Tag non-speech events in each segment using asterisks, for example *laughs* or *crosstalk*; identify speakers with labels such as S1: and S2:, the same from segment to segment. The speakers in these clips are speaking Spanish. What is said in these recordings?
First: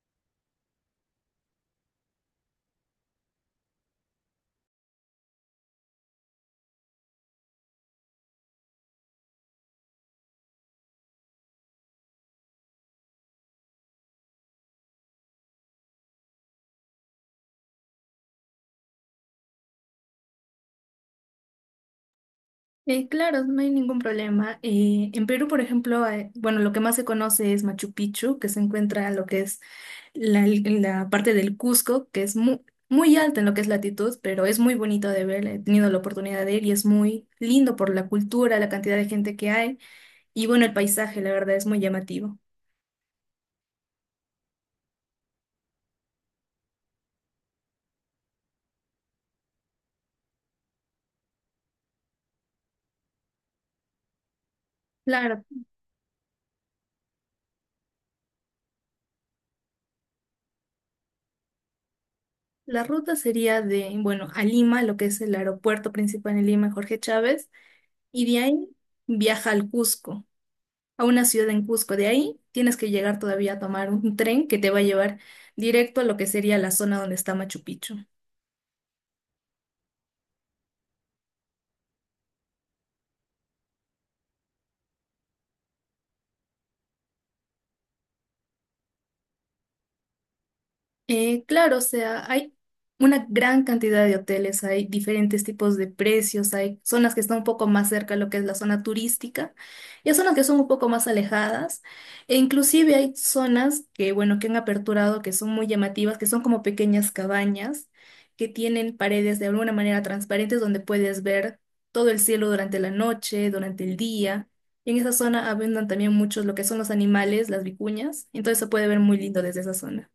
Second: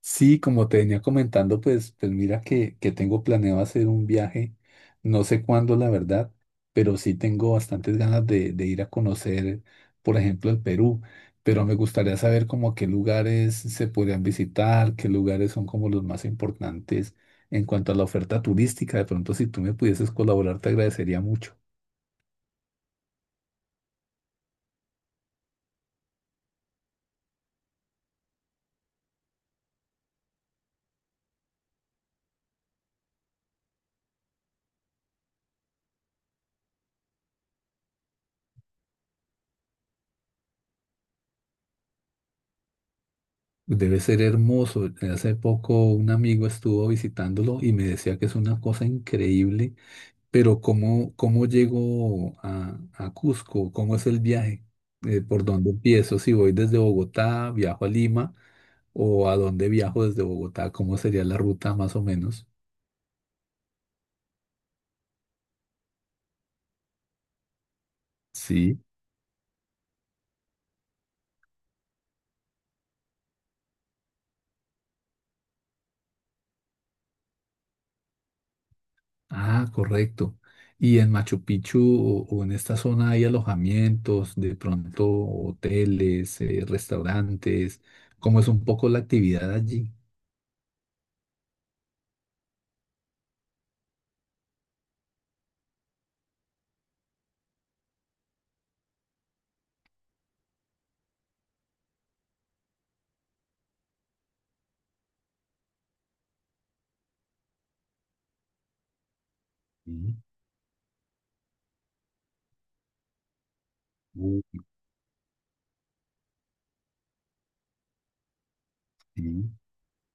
S1: Sí, como te venía comentando, pues mira que tengo planeado hacer un viaje, no sé cuándo la verdad, pero sí tengo bastantes ganas de ir a conocer, por ejemplo, el Perú, pero me gustaría saber como qué lugares se podrían visitar, qué lugares son como los más importantes en cuanto a la oferta turística. De pronto, si tú me pudieses colaborar, te agradecería mucho.
S2: Claro, no hay ningún problema. En Perú, por ejemplo, bueno, lo que más se conoce es Machu Picchu, que se encuentra en lo que es la parte del Cusco, que es muy alta en lo que es latitud, pero es muy bonito de ver. He tenido la oportunidad de ir y es muy lindo por la cultura, la cantidad de gente que hay y bueno, el paisaje, la verdad, es muy llamativo.
S1: Debe ser hermoso. Hace poco un amigo estuvo visitándolo y me decía que es una cosa increíble. Pero ¿cómo, cómo llego a Cusco? ¿Cómo es el viaje?
S2: Claro,
S1: ¿Por dónde empiezo? Si voy desde Bogotá, viajo a Lima, o a dónde viajo desde Bogotá, ¿cómo sería la ruta más o menos?
S2: la ruta sería de, bueno, a Lima, lo que es el aeropuerto principal en Lima, Jorge Chávez, y de ahí
S1: Sí.
S2: viaja al Cusco, a una ciudad en Cusco. De ahí tienes que llegar todavía a tomar un tren que te va a llevar directo a lo que sería la zona donde está Machu Picchu.
S1: Ah, correcto. ¿Y en Machu Picchu o en esta zona hay alojamientos, de pronto hoteles, restaurantes? ¿Cómo es un poco la actividad allí?
S2: Claro, o sea, hay una gran cantidad de hoteles, hay diferentes tipos de precios, hay zonas que están un poco más cerca de lo que es la zona turística y hay zonas que son un poco más alejadas. E inclusive hay zonas que, bueno, que han aperturado, que son muy llamativas, que son como pequeñas cabañas, que tienen paredes de alguna
S1: Sí,
S2: manera transparentes donde puedes ver todo el cielo durante la noche, durante el día.
S1: uh,
S2: Y en esa zona abundan también muchos lo que son los animales, las vicuñas, entonces se puede ver muy lindo
S1: sí.
S2: desde esa zona.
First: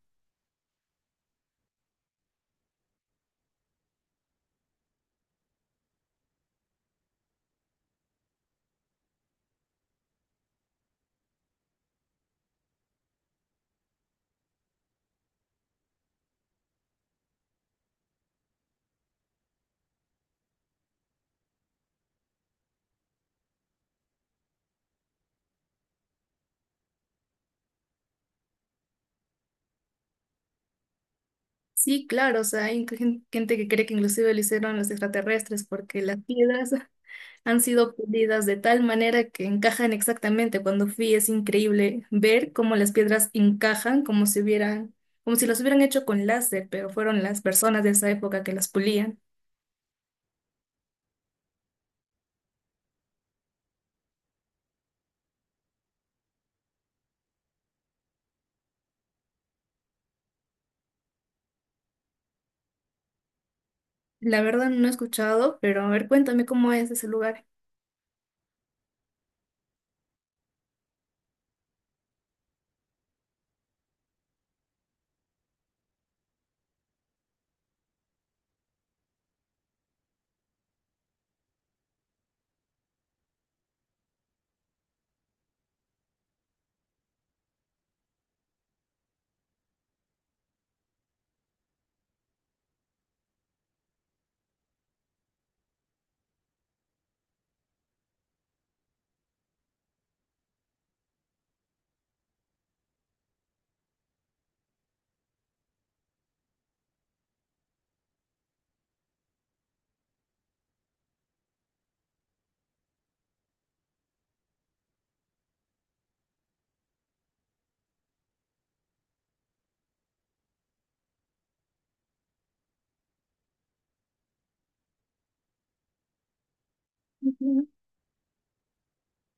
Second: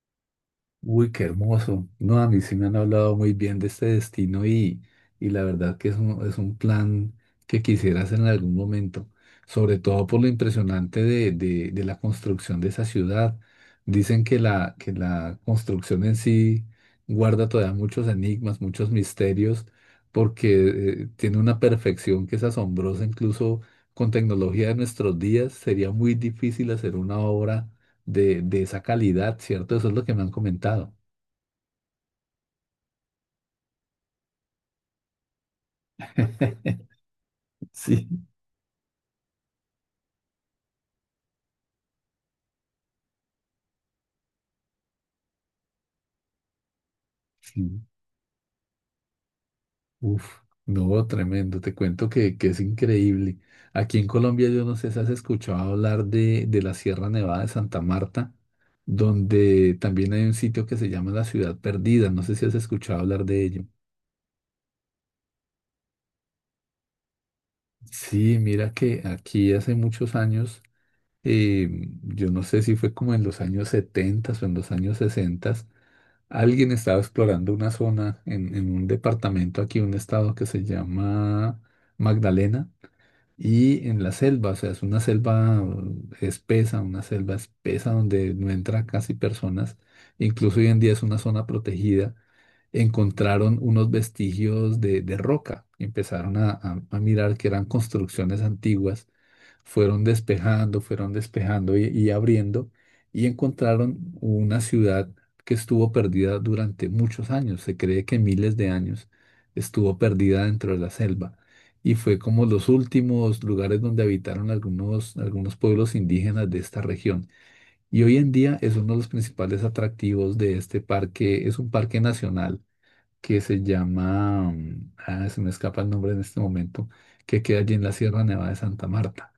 S1: Uy, qué hermoso. No, a mí sí me han hablado muy bien de este destino y la verdad que es un plan que quisieras en algún momento, sobre todo por lo impresionante de, de la construcción de esa ciudad. Dicen que la construcción en sí guarda todavía muchos enigmas, muchos misterios, porque tiene una perfección que es asombrosa, incluso con tecnología de nuestros días, sería muy difícil hacer una obra de esa calidad, ¿cierto? Eso es lo que me han comentado.
S2: Sí, claro, o sea, hay gente que cree que inclusive lo hicieron los extraterrestres porque las piedras *laughs* han sido
S1: Sí.
S2: pulidas de tal manera que encajan exactamente. Cuando fui es increíble ver cómo las piedras encajan como si hubieran, como si las hubieran hecho con láser, pero fueron las
S1: Sí.
S2: personas de esa época que las pulían.
S1: Uf, no, tremendo. Te cuento que es increíble. Aquí en Colombia, yo no sé si has escuchado hablar de la Sierra Nevada de Santa Marta, donde también hay un sitio que se llama la Ciudad Perdida. No sé si has escuchado hablar de ello.
S2: La verdad no he escuchado, pero a ver, cuéntame cómo es ese lugar.
S1: Sí, mira que aquí hace muchos años, eh, yo no sé si fue como en los años 70 o en los años 60. Alguien estaba explorando una zona en un departamento aquí, un estado que se llama Magdalena, y en la selva, o sea, es una selva espesa, una selva espesa donde no entra casi personas, incluso hoy en día es una zona protegida. Encontraron unos vestigios de roca, empezaron a, a mirar que eran construcciones antiguas, fueron despejando y abriendo, y encontraron una ciudad que estuvo perdida durante muchos años, se cree que miles de años estuvo perdida dentro de la selva. Y fue como los últimos lugares donde habitaron algunos, algunos pueblos indígenas de esta región. Y hoy en día es uno de los principales atractivos de este parque. Es un parque nacional que se llama, se me escapa el nombre en este momento, que queda
S2: Ujú,
S1: allí en la Sierra Nevada de Santa Marta.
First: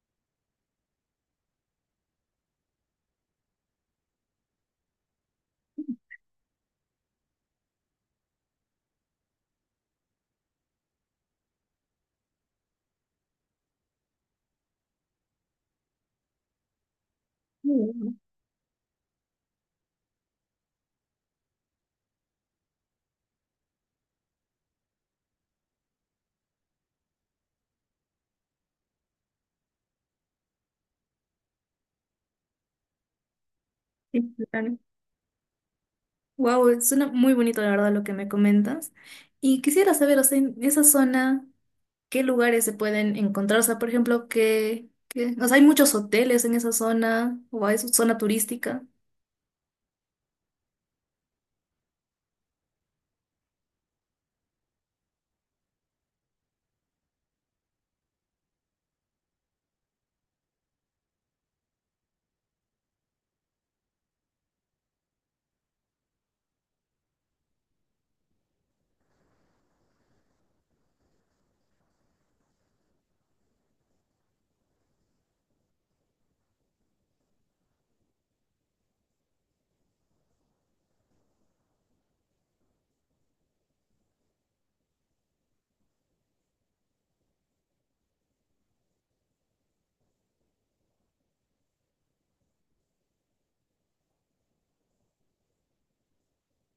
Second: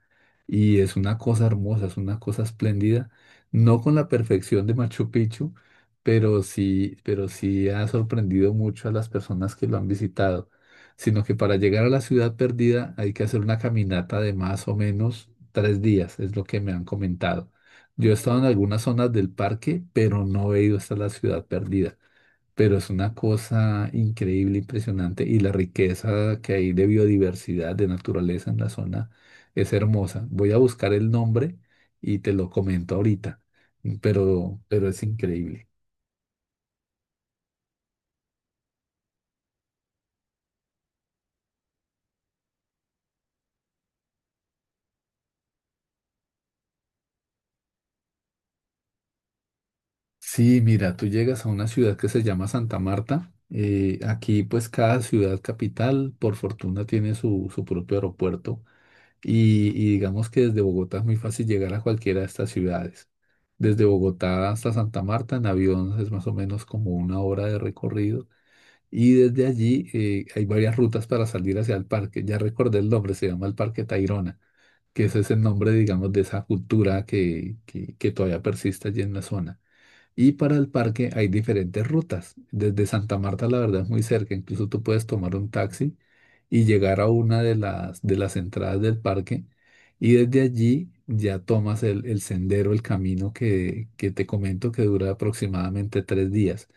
S1: Y es una cosa hermosa, es una cosa espléndida, no con la perfección de Machu Picchu, pero sí ha sorprendido mucho a las personas que lo han visitado. Sino que para llegar a la ciudad perdida hay que hacer una caminata de más o menos tres días, es lo que me han comentado. Yo he
S2: muy
S1: estado en algunas zonas del parque, pero no he ido hasta la ciudad perdida, pero es una cosa increíble, impresionante, y la riqueza que hay de biodiversidad, de naturaleza en la zona es hermosa. Voy a buscar el nombre y te lo comento ahorita,
S2: bien.
S1: pero es increíble.
S2: Wow, suena muy bonito la verdad lo que me comentas. Y quisiera saber, o sea, en esa zona qué lugares se pueden encontrar. O sea, por ejemplo, o sea, ¿hay muchos hoteles en esa zona o hay su zona turística?
S1: Sí, mira, tú llegas a una ciudad que se llama Santa Marta. Aquí pues cada ciudad capital, por fortuna, tiene su, su propio aeropuerto. Y digamos que desde Bogotá es muy fácil llegar a cualquiera de estas ciudades. Desde Bogotá hasta Santa Marta en avión es más o menos como una hora de recorrido. Y desde allí hay varias rutas para salir hacia el parque. Ya recordé el nombre, se llama el Parque Tayrona, que ese es el nombre, digamos, de esa cultura que todavía persiste allí en la zona. Y para el parque hay diferentes rutas. Desde Santa Marta, la verdad, es muy cerca. Incluso tú puedes tomar un taxi y llegar a una de las entradas del parque. Y desde allí ya tomas el sendero, el camino que te comento que dura aproximadamente tres días.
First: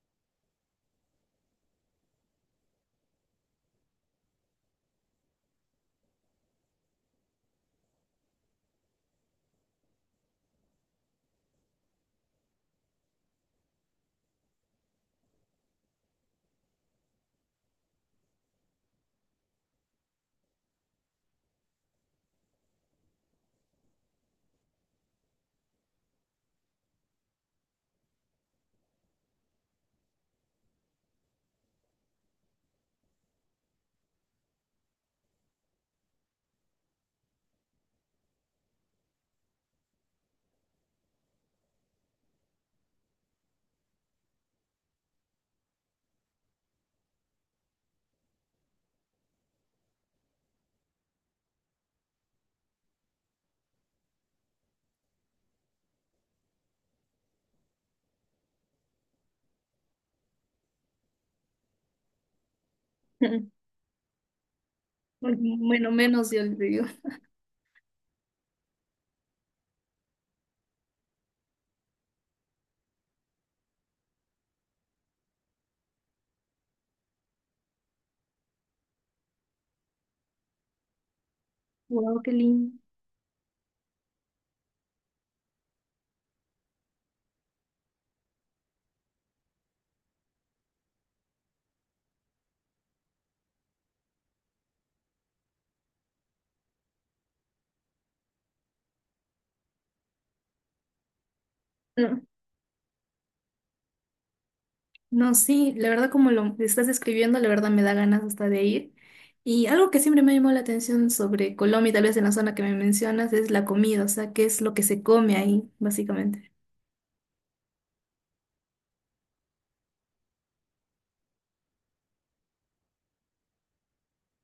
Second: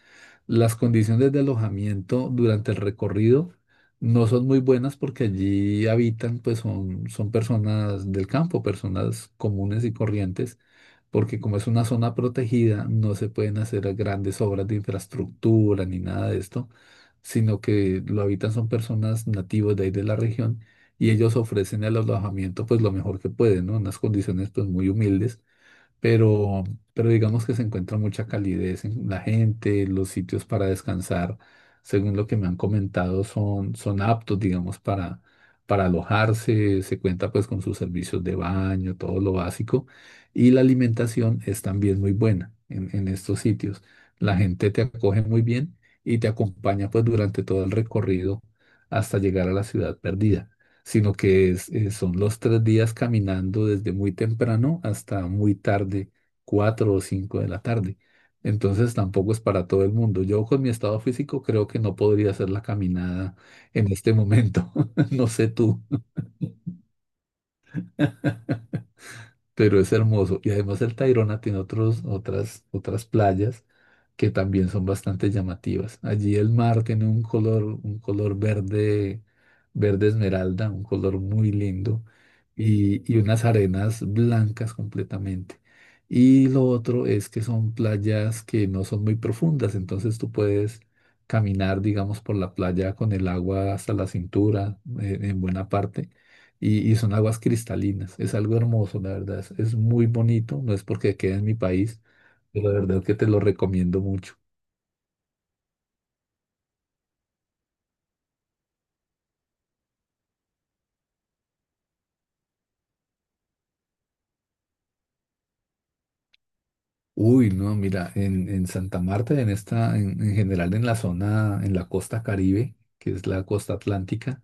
S1: Las condiciones de alojamiento durante el recorrido no son muy buenas porque allí habitan, pues son, son personas del campo, personas comunes y corrientes, porque como es una zona protegida, no se pueden hacer grandes obras de infraestructura ni nada de esto, sino que lo habitan son personas nativas de ahí de la región, y ellos ofrecen el alojamiento pues lo mejor que pueden, ¿no? Unas condiciones pues muy humildes, pero, pero digamos que se encuentra mucha calidez en la gente, los sitios para descansar, según lo que me han comentado, son, son aptos, digamos, para alojarse, se cuenta pues con sus servicios de baño, todo lo básico, y la alimentación es también muy buena en estos sitios. La gente te acoge muy bien y te acompaña pues durante todo el recorrido hasta llegar a la ciudad perdida, sino que son los tres días caminando desde muy temprano hasta muy tarde, cuatro o cinco de la tarde. Entonces tampoco es para todo el mundo. Yo con mi estado físico creo que no podría hacer la caminada
S2: *laughs*
S1: en este momento. *laughs* No sé tú.
S2: Bueno, menos yo le digo.
S1: Pero es hermoso. Y además el Tayrona tiene otros, otras, otras playas que también son bastante llamativas. Allí el mar tiene un color verde, verde esmeralda, un color muy lindo,
S2: Wow, qué lindo.
S1: y unas arenas blancas completamente. Y lo otro es que son playas que no son muy profundas, entonces tú puedes caminar, digamos, por la playa con el agua hasta la cintura, en buena parte, y son aguas cristalinas. Es algo hermoso, la verdad. Es muy bonito. No es porque quede en mi país,
S2: No,
S1: pero la verdad que te lo recomiendo mucho.
S2: no, sí, la verdad como lo estás escribiendo, la verdad me da ganas hasta de ir. Y algo que siempre me llamó la atención sobre Colombia, y tal vez en la zona que me mencionas, es la comida, o sea, qué es lo que se come ahí, básicamente.
S1: Uy, no, mira, en Santa Marta, en esta, en general en la zona, en la costa Caribe, que es la costa atlántica,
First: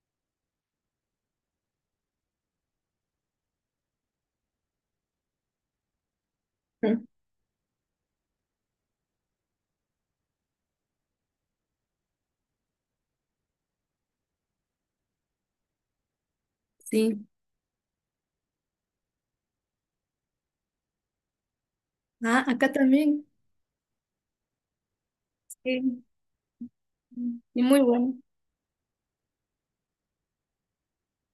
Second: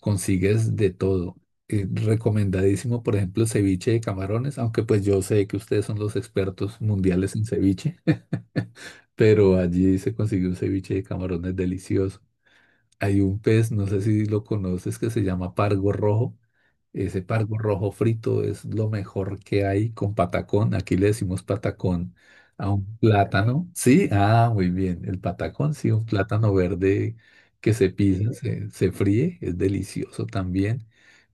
S1: consigues de todo. Recomendadísimo, por ejemplo, ceviche de camarones, aunque pues yo sé que ustedes son los expertos
S2: Mm.
S1: mundiales en ceviche, *laughs* pero allí se consigue un ceviche de camarones delicioso. Hay un pez, no sé si lo conoces, que se llama pargo rojo. Ese
S2: Sí.
S1: pargo rojo frito es lo mejor que hay con patacón. Aquí le decimos patacón
S2: Ah,
S1: a
S2: acá
S1: un
S2: también.
S1: plátano. Sí, ah, muy bien. El patacón, sí,
S2: Sí.
S1: un plátano verde
S2: Y
S1: que
S2: muy
S1: se
S2: bueno.
S1: pisa, se fríe, es delicioso también.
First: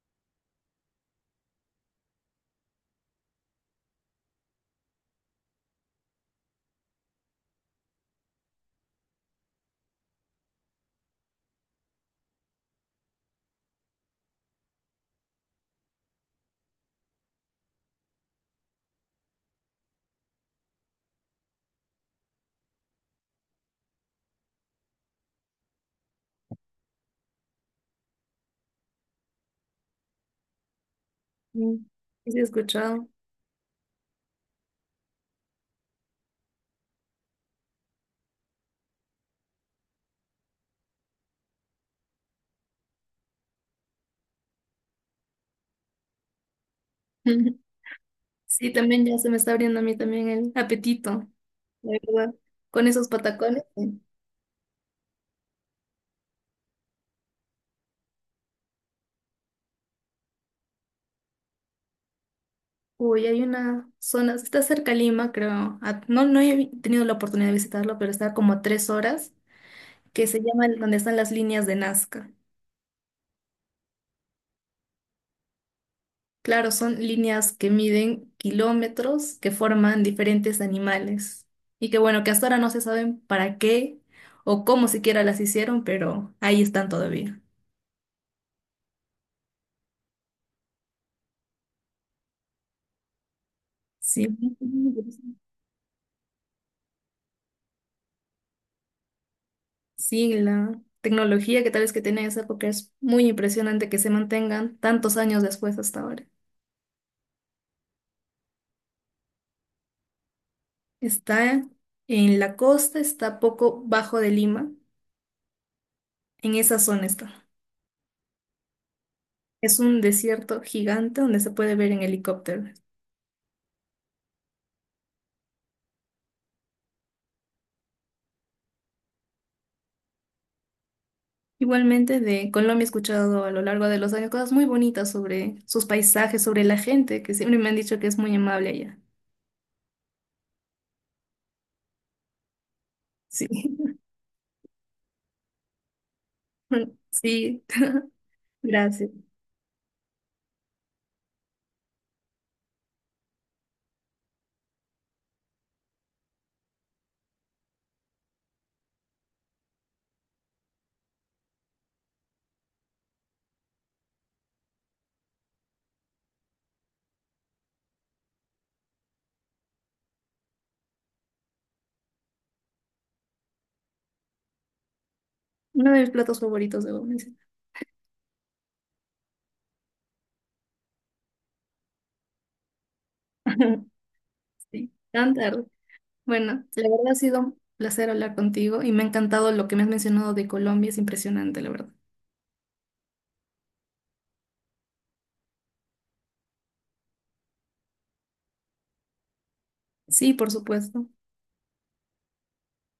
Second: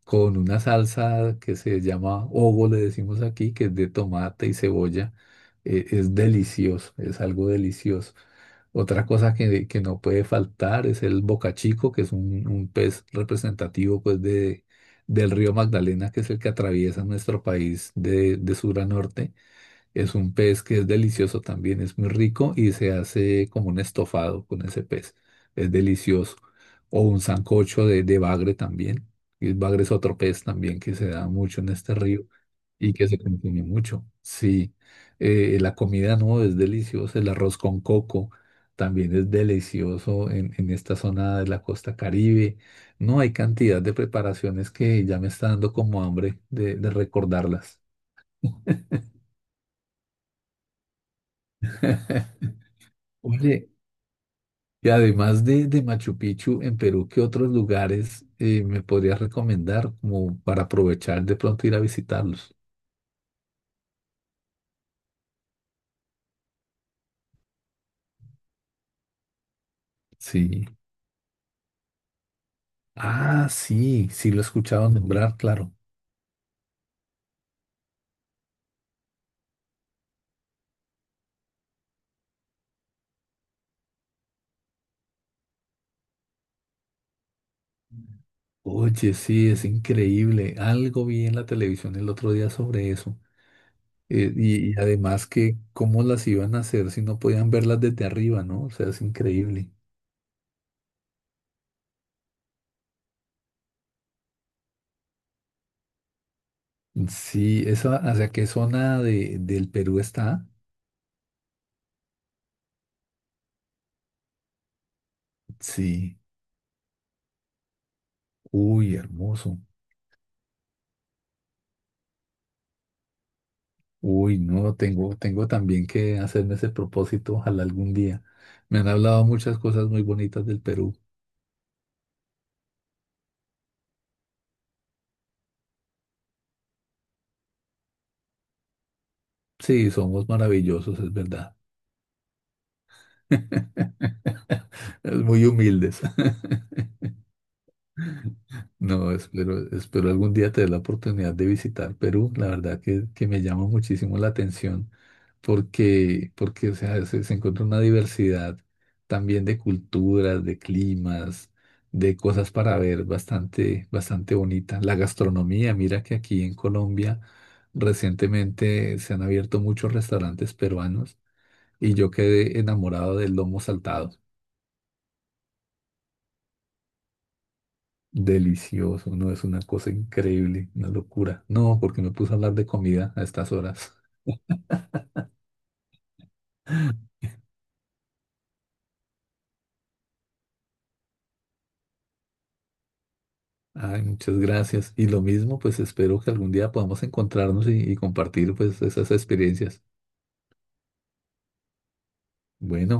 S1: Con una salsa que se llama ovo, le decimos aquí, que es de tomate y cebolla. Es delicioso, es algo delicioso. Otra cosa que no puede faltar es el bocachico, que es un pez representativo pues, de, del río Magdalena, que es el que atraviesa nuestro país de sur a norte. Es un pez que es delicioso también, es muy rico y se hace como un estofado con ese pez. Es delicioso. O un sancocho de bagre también. Y el bagre es otro pez también que se da mucho en
S2: Sí,
S1: este río
S2: sí he
S1: y
S2: escuchado.
S1: que se consume mucho. Sí, la comida no es deliciosa. El arroz con coco también es delicioso en esta zona de la costa Caribe. No hay cantidad de preparaciones que ya me está dando como hambre de
S2: *laughs*
S1: recordarlas.
S2: Sí, también ya se me está abriendo a mí también el apetito, la verdad. Con
S1: *laughs*
S2: esos patacones,
S1: Oye,
S2: sí.
S1: y además de Machu Picchu, en Perú, ¿qué otros lugares me podrías recomendar como para aprovechar de pronto ir a visitarlos?
S2: Uy, hay una zona, está cerca de Lima, creo. A- no, no he tenido la oportunidad de visitarlo, pero está como a 3 horas, que se llama
S1: Sí.
S2: el- donde están las líneas de Nazca.
S1: Ah, sí, sí lo he escuchado nombrar, claro.
S2: Claro, son líneas que miden kilómetros, que forman diferentes animales. Y que bueno, que hasta ahora no se saben para qué o cómo siquiera las hicieron, pero ahí están todavía.
S1: Oye, sí, es increíble. Algo vi en la televisión el otro día sobre eso.
S2: Sí.
S1: Y, y además que cómo las iban a hacer si no podían verlas desde arriba, ¿no? O sea, es increíble.
S2: Sí, la tecnología que tal vez que tenía esa época es muy impresionante que se mantengan tantos años después hasta ahora.
S1: Sí, esa, ¿hacia qué zona de, del Perú está?
S2: Está en la costa, está poco bajo de Lima,
S1: Sí.
S2: en esa zona está.
S1: Uy, hermoso.
S2: Es un desierto gigante donde se puede ver en helicóptero.
S1: Uy, no, tengo, tengo también que hacerme ese propósito, ojalá algún día. Me han hablado muchas cosas muy bonitas del Perú.
S2: Igualmente de Colombia he escuchado a lo largo de los años cosas muy bonitas sobre sus paisajes, sobre la gente, que siempre me han dicho que es muy amable allá.
S1: Sí, somos maravillosos, es verdad.
S2: Sí,
S1: *laughs* Es muy humildes. *laughs*
S2: *laughs* sí, gracias.
S1: No, espero, espero algún día tener la oportunidad de visitar Perú. La verdad que me llama muchísimo la atención, porque, porque o sea, se encuentra una diversidad también de culturas, de climas, de cosas para ver bastante, bastante bonita. La gastronomía, mira que aquí en Colombia recientemente se han abierto muchos restaurantes peruanos y yo quedé enamorado del lomo saltado.
S2: Uno de mis platos favoritos, debo mencionar.
S1: Delicioso, no es una cosa increíble, una locura. No, porque me puse a hablar de comida a estas
S2: *laughs*
S1: horas.
S2: Sí, tan. Bueno, la verdad ha
S1: *laughs*
S2: sido un placer hablar contigo y me ha encantado lo que me has mencionado de Colombia, es impresionante, la verdad.
S1: Ay, muchas gracias. Y lo mismo, pues espero que algún día podamos encontrarnos y compartir pues esas experiencias.
S2: Sí, por supuesto.
S1: Bueno.